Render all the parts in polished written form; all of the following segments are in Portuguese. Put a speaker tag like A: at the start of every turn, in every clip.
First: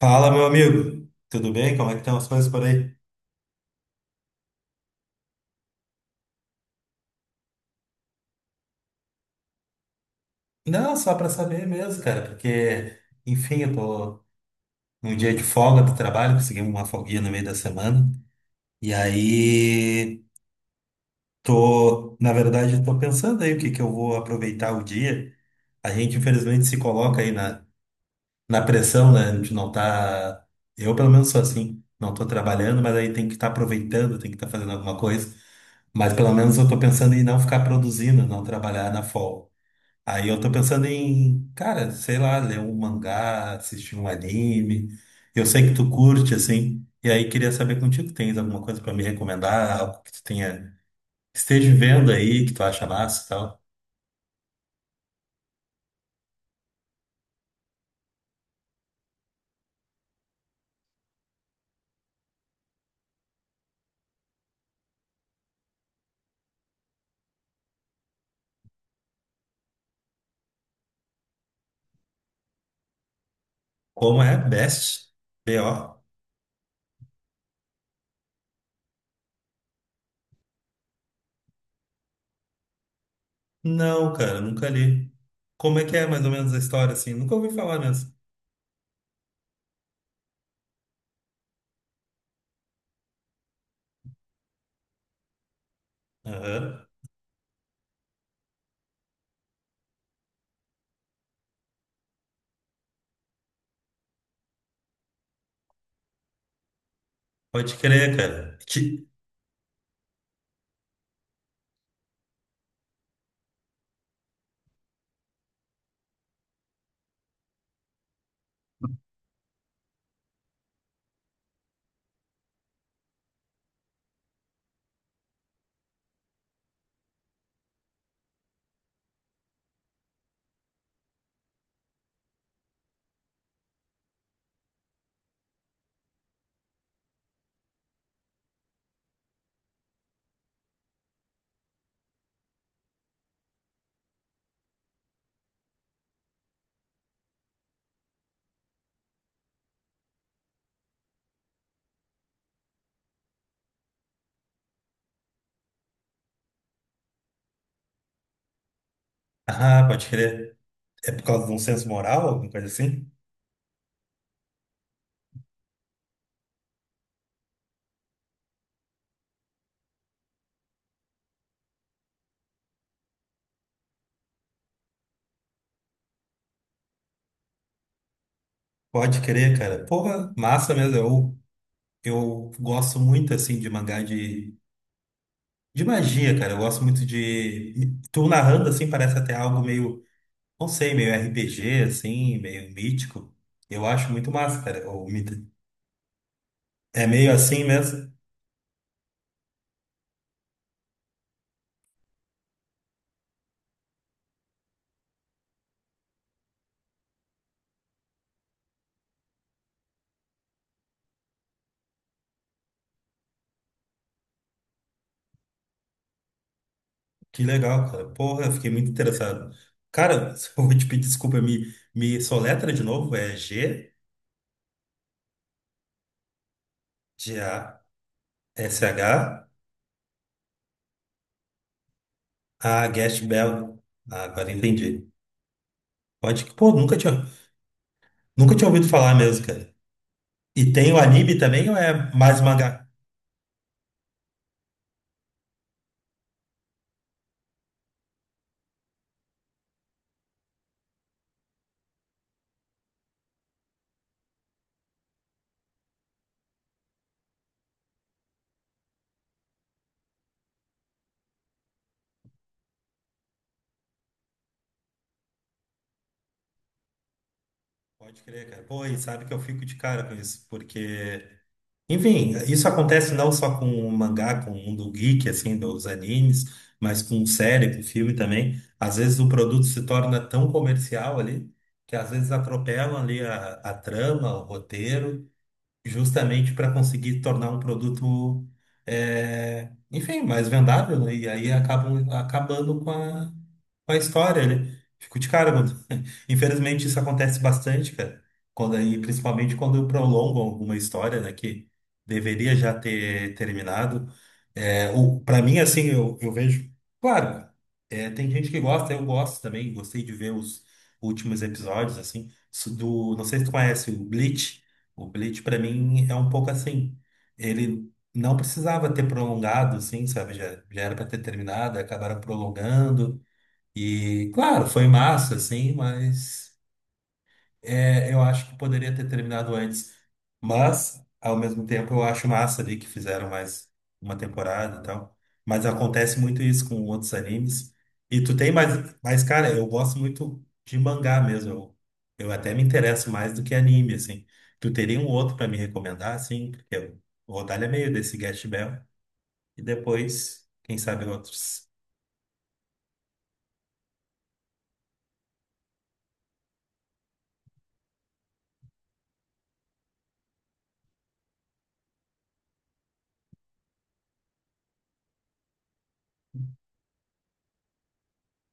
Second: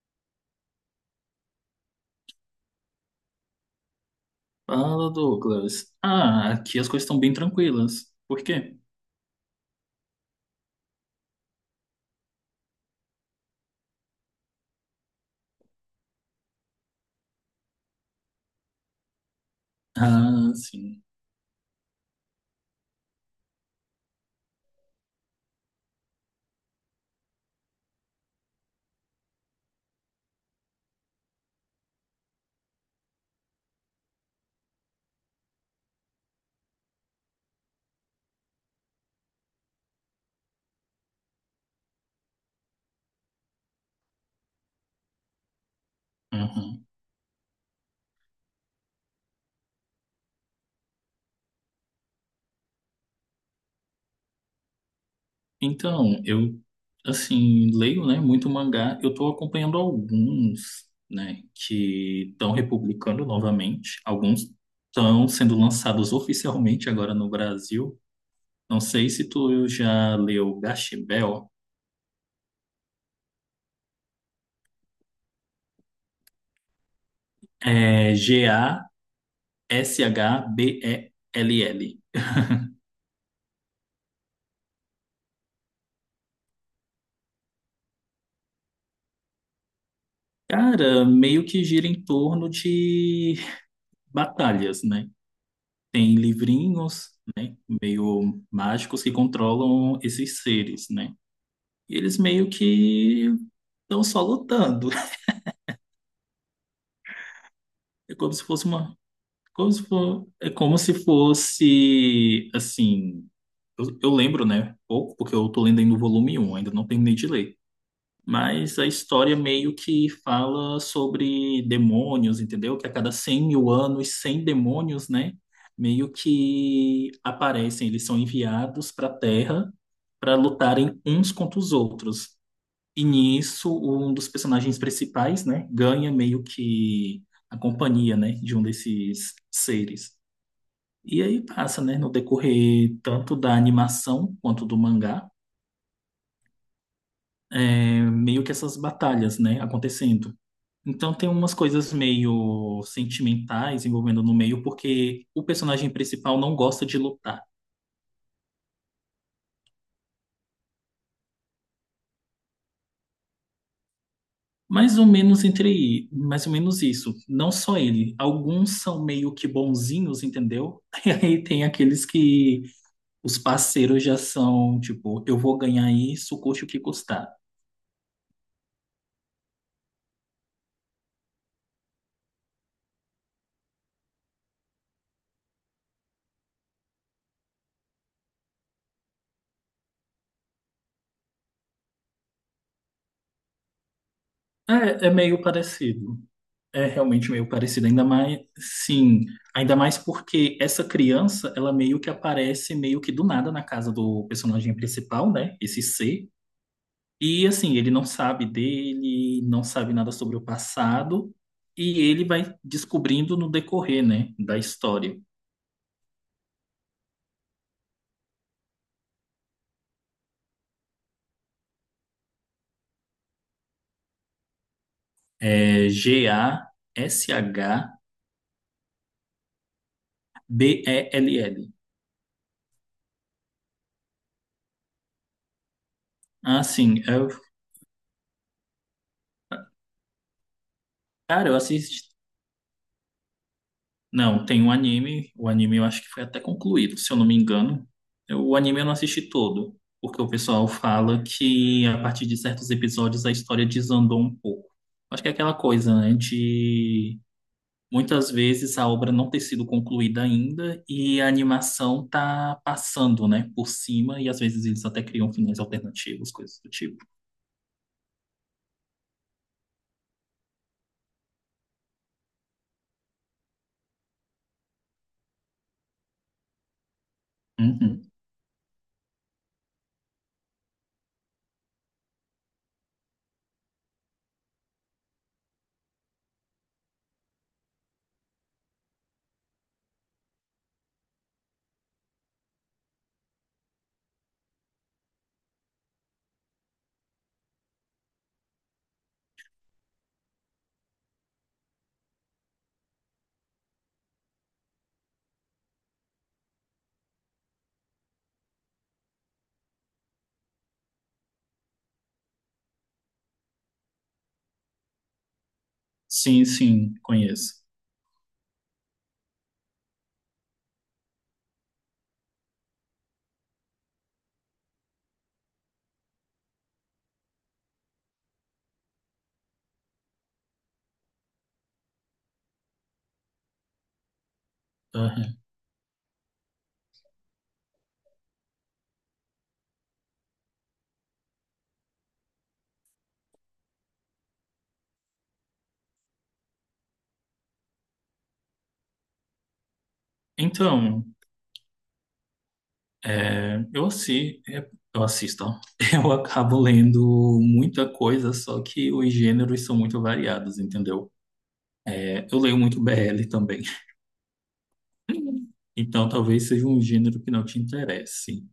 A: Fala, meu amigo. Tudo bem? Como é que estão as coisas por aí?
B: Fala, Douglas. Ah, aqui as coisas estão bem tranquilas. Por quê?
A: Não, só para saber mesmo, cara, porque, enfim, eu tô num dia de folga do trabalho, consegui uma folguinha no meio da semana. E aí,
B: Ah, sim.
A: tô, na verdade, eu tô pensando aí o que que eu vou aproveitar o dia. A gente, infelizmente, se coloca aí na pressão, né? A gente não tá. Eu, pelo menos, sou assim. Não tô trabalhando, mas aí tem que estar aproveitando, tem que estar fazendo alguma coisa. Mas pelo menos eu tô pensando em não ficar produzindo, não trabalhar na folga. Aí eu tô pensando em, cara, sei lá, ler um mangá, assistir um anime. Eu sei que tu curte, assim,
B: Uhum.
A: e aí queria saber contigo, tens alguma coisa pra me recomendar, algo que tu tenha, esteja vendo aí, que tu acha massa e tal.
B: Então, eu, assim, leio, né, muito mangá. Eu tô acompanhando alguns, né, que estão republicando novamente. Alguns estão sendo lançados oficialmente agora no Brasil. Não sei se tu já leu Gash.
A: Como é? Best? B.O.?
B: É Gashbell.
A: Não, cara, nunca li. Como é que é mais ou menos a história, assim? Nunca ouvi falar mesmo.
B: Cara, meio que gira em torno de batalhas, né? Tem
A: Aham.
B: livrinhos, né, meio mágicos que controlam esses seres, né? E eles meio que estão só lutando.
A: Pode
B: É
A: crer,
B: como se
A: cara.
B: fosse uma,
A: Ti-
B: como se for, é como se fosse assim, eu lembro, né, pouco, porque eu tô lendo ainda o volume 1, ainda não terminei de ler. Mas a história meio que fala sobre demônios, entendeu? Que a cada 100 mil anos, 100 demônios, né? Meio que aparecem, eles são enviados para a Terra para lutarem uns contra os outros. E nisso, um dos personagens principais, né, ganha meio que a companhia, né, de um desses seres. E aí passa, né, no decorrer tanto da animação quanto do mangá, é, meio que essas batalhas, né, acontecendo. Então tem umas coisas meio sentimentais envolvendo no meio, porque o personagem principal não gosta de lutar.
A: Ah, pode crer. É por causa de um senso moral, alguma coisa assim?
B: Mais ou menos isso. Não só ele. Alguns são meio que bonzinhos, entendeu? E aí tem aqueles que os parceiros já são, tipo, eu vou ganhar isso, custe o que custar.
A: Pode crer, cara. Porra, massa mesmo. Eu gosto muito, assim, de mangá de magia, cara. Eu gosto muito de... Tu narrando, assim, parece até algo meio, não sei, meio RPG, assim, meio mítico. Eu acho muito massa, cara. O
B: É, é
A: mito-
B: meio parecido. É
A: É
B: realmente
A: meio
B: meio
A: assim
B: parecido, ainda
A: mesmo.
B: mais, sim, ainda mais porque essa criança, ela meio que aparece meio que do nada na casa do personagem principal, né? Esse C. E assim, ele não sabe dele, não sabe nada sobre o passado, e ele vai descobrindo no decorrer, né, da história.
A: Que legal, cara. Porra, eu fiquei muito interessado. Cara, se eu vou te pedir desculpa, me soletra de novo. É G,
B: É
A: G-A-S-H,
B: Gashbell.
A: A, S H, A, Guest Bell. Ah, agora entendi. Pode que, pô,
B: Assim, eu,
A: nunca tinha ouvido falar mesmo, cara. E tem o anime
B: cara, eu
A: também ou é
B: assisti.
A: mais mangá?
B: Não, tem um anime. O anime eu acho que foi até concluído, se eu não me engano. O anime eu não assisti todo, porque o pessoal fala que a partir de certos episódios a história desandou um pouco. Acho que é aquela coisa, né, de muitas vezes a obra não ter sido concluída ainda e a animação tá passando, né, por cima e às vezes eles até criam finais alternativos, coisas do tipo.
A: Pode crer, cara. Pô, e sabe que eu fico de cara com isso, porque, enfim, isso acontece não só com o mangá, com o mundo geek, assim, dos animes, mas com série, com
B: Uhum.
A: filme também. Às vezes o produto se torna tão comercial ali, que às vezes atropelam ali a trama, o roteiro, justamente para conseguir tornar um produto, é, enfim, mais vendável, né? E aí acabam acabando com a história, né? Fico de cara, mano. Infelizmente isso acontece bastante, cara. Quando aí, principalmente quando prolongam alguma história, né, que deveria já ter terminado. É, o, para mim, assim, eu vejo. Claro, é, tem gente que gosta, eu gosto também, gostei de ver os últimos episódios, assim, do, não sei se tu conhece o Bleach. O Bleach, pra mim, é um
B: Sim,
A: pouco
B: sim,
A: assim.
B: conheço.
A: Ele não precisava ter prolongado, assim, sabe? Já era pra ter terminado, acabaram prolongando. E, claro, foi massa, assim, mas. É, eu acho que poderia ter terminado antes, mas ao mesmo tempo eu acho massa ali que fizeram mais uma temporada e tal.
B: Aham.
A: Mas acontece muito isso com outros animes. E tu tem mais, mas cara, eu gosto muito de mangá mesmo. Eu até me interesso mais do que anime, assim. Tu teria um outro pra me recomendar, assim? Porque eu- o Rodalho é meio desse Gash Bell. E depois, quem sabe
B: Então.
A: outros.
B: É, eu, assi, é, eu assisto, ó. Eu acabo lendo muita coisa, só que os gêneros são muito variados, entendeu? É, eu leio muito BL também. Então talvez seja um gênero que não te interesse.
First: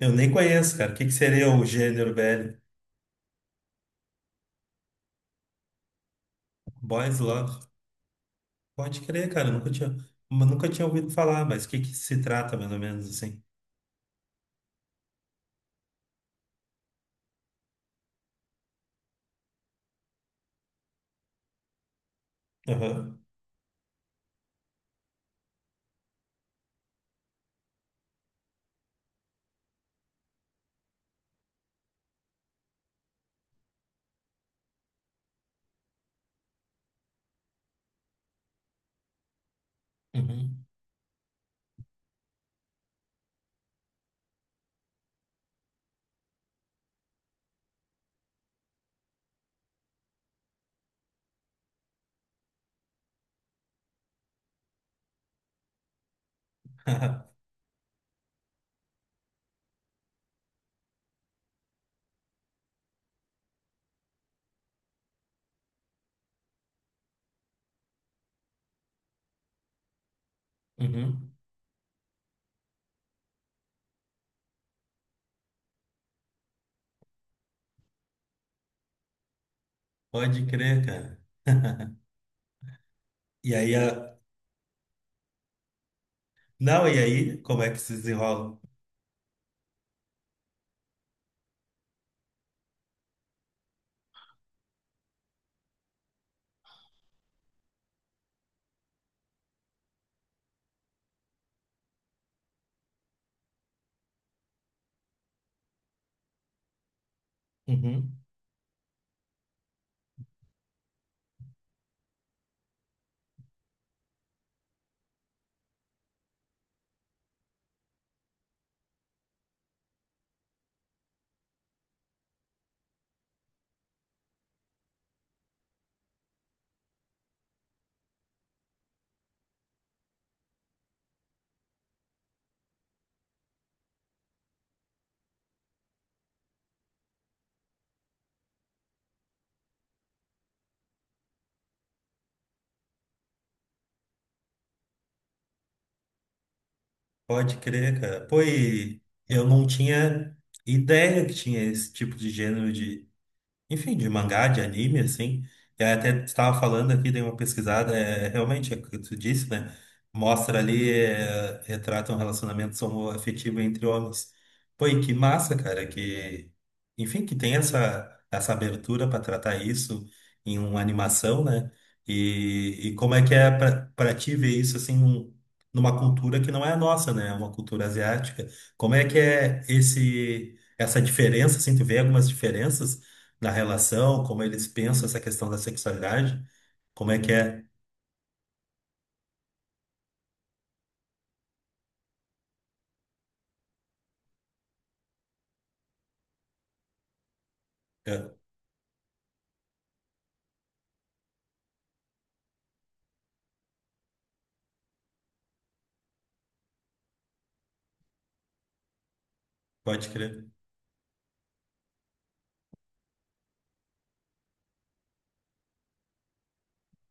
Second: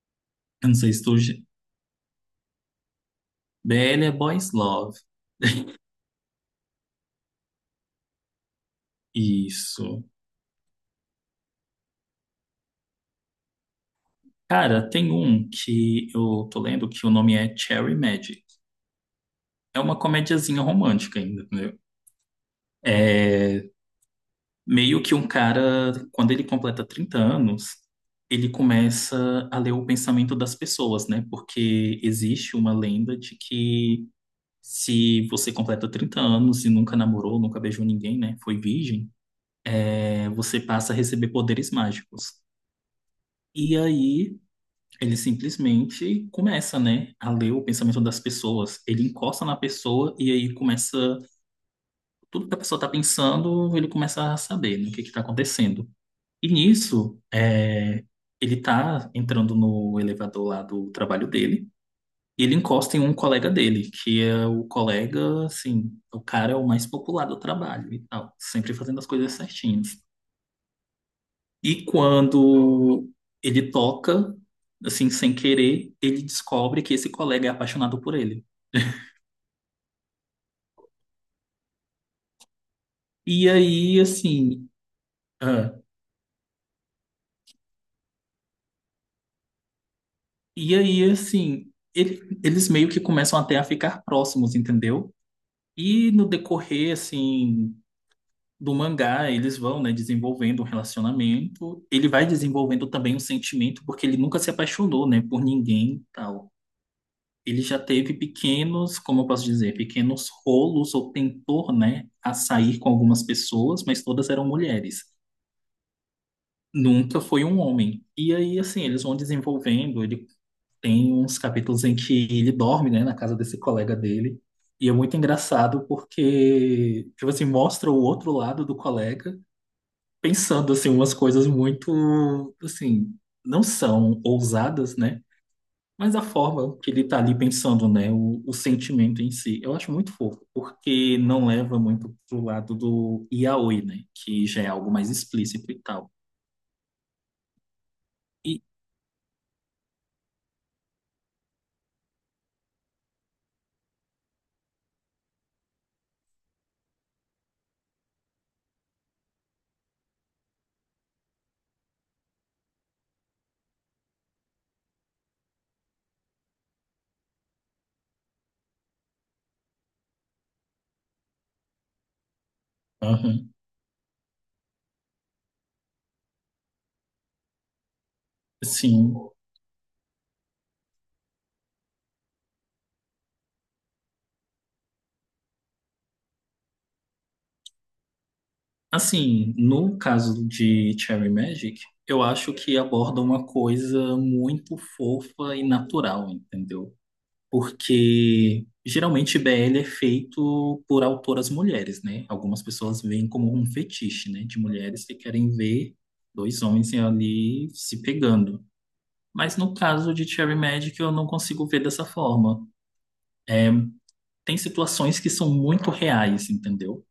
A: Eu nem
B: Eu não
A: conheço, cara.
B: sei
A: O
B: se
A: que que
B: tu.
A: seria o gênero, velho?
B: BL é Boys Love.
A: Boys Love. Pode crer, cara. Eu
B: Isso.
A: nunca tinha ouvido falar, mas o que que se trata, mais ou menos, assim?
B: Cara, tem um que eu tô lendo que o nome é Cherry Magic. É uma comediazinha romântica ainda, entendeu?
A: Aham.
B: É, meio que um cara, quando ele completa 30 anos, ele começa a ler o pensamento das pessoas, né? Porque existe uma lenda de que se você completa 30 anos e nunca namorou, nunca beijou ninguém, né? Foi virgem, é, você
A: Uhum.
B: passa a receber poderes mágicos. E aí ele simplesmente começa, né, a ler o pensamento das pessoas. Ele encosta na pessoa e aí começa tudo que a pessoa tá pensando, ele começa a saber, né, o que que tá acontecendo. E nisso, é, ele tá entrando no elevador lá do trabalho dele, e ele encosta em um colega dele, que é o colega, assim, o cara é o mais popular do trabalho e tal, sempre fazendo as coisas certinhas.
A: Uhum.
B: E quando ele toca, assim, sem querer, ele descobre que esse colega é apaixonado por ele.
A: Pode crer, cara.
B: E
A: E aí a...
B: aí, assim, ah,
A: Não, e aí, como é que se desenrola?
B: eles meio que começam até a ficar próximos, entendeu? E no decorrer, assim, do mangá, eles vão, né, desenvolvendo um relacionamento. Ele vai desenvolvendo também um sentimento, porque ele nunca se apaixonou, né, por ninguém e tal. Ele já teve
A: Uhum.
B: pequenos, como eu posso dizer, pequenos rolos ou tentou, né, a sair com algumas pessoas, mas todas eram mulheres. Nunca foi um homem. E aí, assim, eles vão desenvolvendo. Ele tem uns capítulos em que ele dorme, né, na casa desse colega dele. E é muito engraçado porque, tipo assim, mostra o outro lado do colega pensando assim umas coisas muito assim, não são ousadas, né? Mas a forma que ele tá ali pensando, né, o sentimento em si, eu acho muito fofo, porque não leva muito pro lado do yaoi, né, que já é algo mais explícito e tal.
A: Pode crer, cara. Pô,
B: E
A: e eu não tinha ideia que tinha esse tipo de gênero. Enfim, de mangá, de anime, assim. E aí até estava falando aqui, dei uma pesquisada, é, realmente é o que tu disse, né? Mostra ali, é, retrata um relacionamento homoafetivo entre homens. Pô, e que massa, cara, que. Enfim, que tem essa abertura para tratar isso em uma animação, né? E como é que
B: aham,
A: é para ti ver isso, assim, num- numa cultura que não é a nossa, né? É uma cultura asiática. Como é
B: sim,
A: que é esse. Essa diferença, assim, tu vê algumas diferenças na relação, como eles pensam essa questão da sexualidade, como é que é.
B: assim, no caso de Cherry Magic, eu acho que aborda uma coisa muito fofa e natural, entendeu?
A: É,
B: Porque geralmente BL é feito por autoras mulheres, né? Algumas pessoas veem como um fetiche, né? De mulheres que querem ver dois homens ali se pegando. Mas no
A: Pode
B: caso de
A: crer.
B: Cherry Magic, eu não consigo ver dessa forma. É, tem situações que são muito reais, entendeu?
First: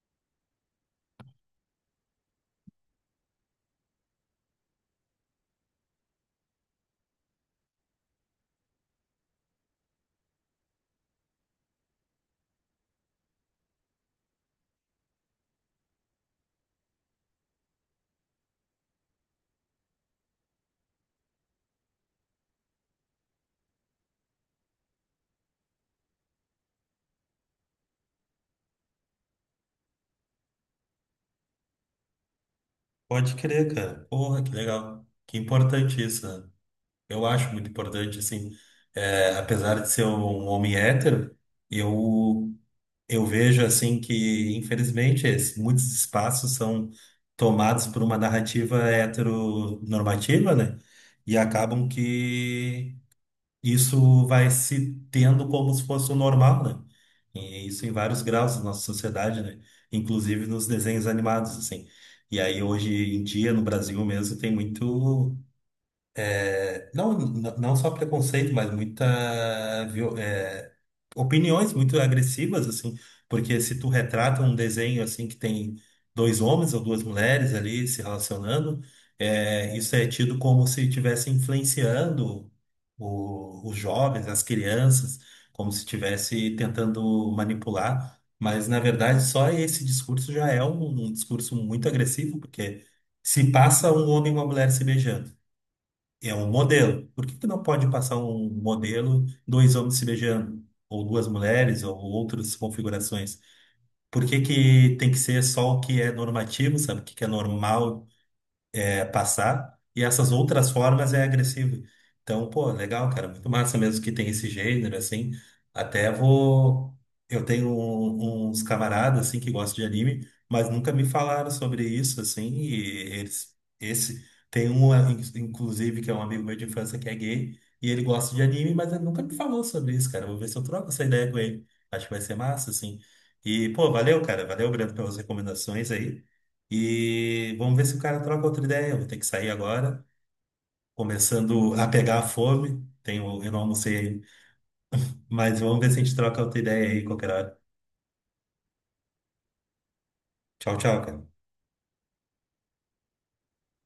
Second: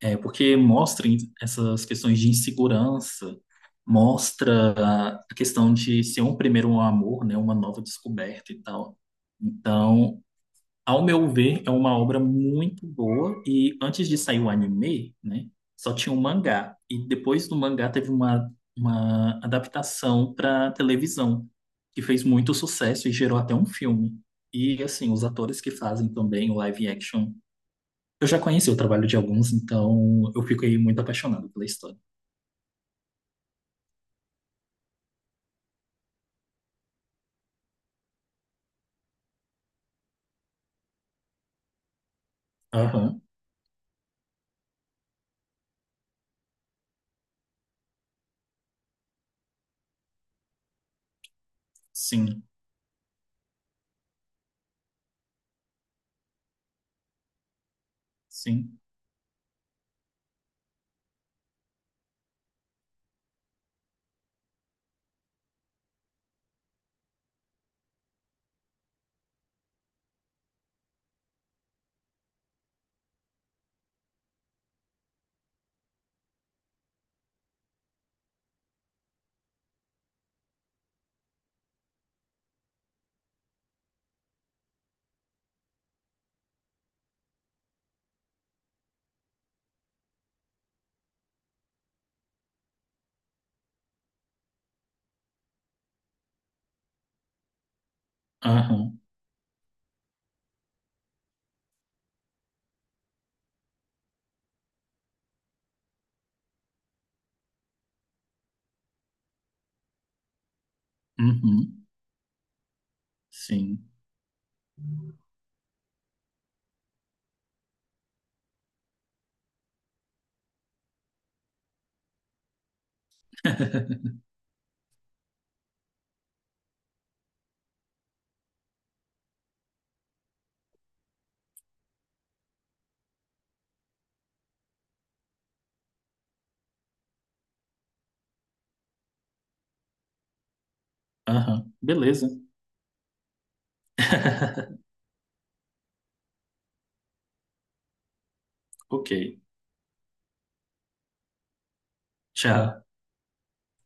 B: É, porque mostram essas questões de insegurança, mostra a questão de ser um primeiro amor, né? Uma nova descoberta e tal. Então, ao meu ver, é uma obra muito boa e antes de sair o anime, né, só tinha o mangá e depois do mangá teve uma, adaptação para televisão que fez muito sucesso e gerou até um filme. E assim, os atores que fazem também o live action, eu já conheci o trabalho de alguns, então eu fico aí muito apaixonado pela história.
A: Pode crer, cara. Porra, que legal. Que importante isso, né? Eu acho muito importante, assim, é, apesar de ser um homem hétero, eu,
B: Aham,
A: eu vejo, assim, que, infelizmente, es- muitos espaços são tomados por uma narrativa heteronormativa, né? E acabam
B: sim,
A: que isso vai se tendo como se fosse o normal, né? E isso em vários graus da
B: sim,
A: nossa sociedade, né? Inclusive nos desenhos animados, assim. E aí hoje em dia no Brasil mesmo tem muito é, não, n- não só preconceito, mas muita, viol- é, opiniões muito agressivas, assim, porque se tu retrata um desenho, assim, que tem dois homens ou duas mulheres ali se relacionando, é, isso é tido como se estivesse influenciando o- os jovens, as crianças, como se estivesse tentando manipular, mas, na verdade, só esse discurso já é um discurso muito agressivo, porque se passa um homem e uma mulher se beijando. É um modelo. Por que que não pode passar um
B: aham,
A: modelo, dois homens se beijando, ou duas mulheres, ou outras configurações? Por que que tem que ser só o que é normativo, sabe? O que que é normal, é, passar, e essas outras formas é agressivo.
B: uhum,
A: Então, pô, legal, cara, muito massa
B: sim,
A: mesmo que tem esse gênero, assim. Até vou. Eu tenho um- uns camaradas, assim, que gostam de anime, mas nunca me falaram sobre isso, assim, e eles. Esse. Tem um, ah, in- inclusive, que é um amigo meu de infância que é gay, e ele gosta de anime, mas ele nunca me falou sobre isso, cara. Vou ver se eu troco essa ideia com ele. Acho que vai ser massa, assim. E, pô, valeu, cara. Valeu, Brando, pelas recomendações aí. E vamos ver se o cara troca outra ideia. Eu vou ter que sair agora, começando
B: aham,
A: a pegar a
B: beleza,
A: fome. Tenho, eu não almocei ainda. Mas vamos ver se a gente troca outra ideia aí qualquer hora.
B: ok,
A: Tchau, tchau, cara.
B: tchau.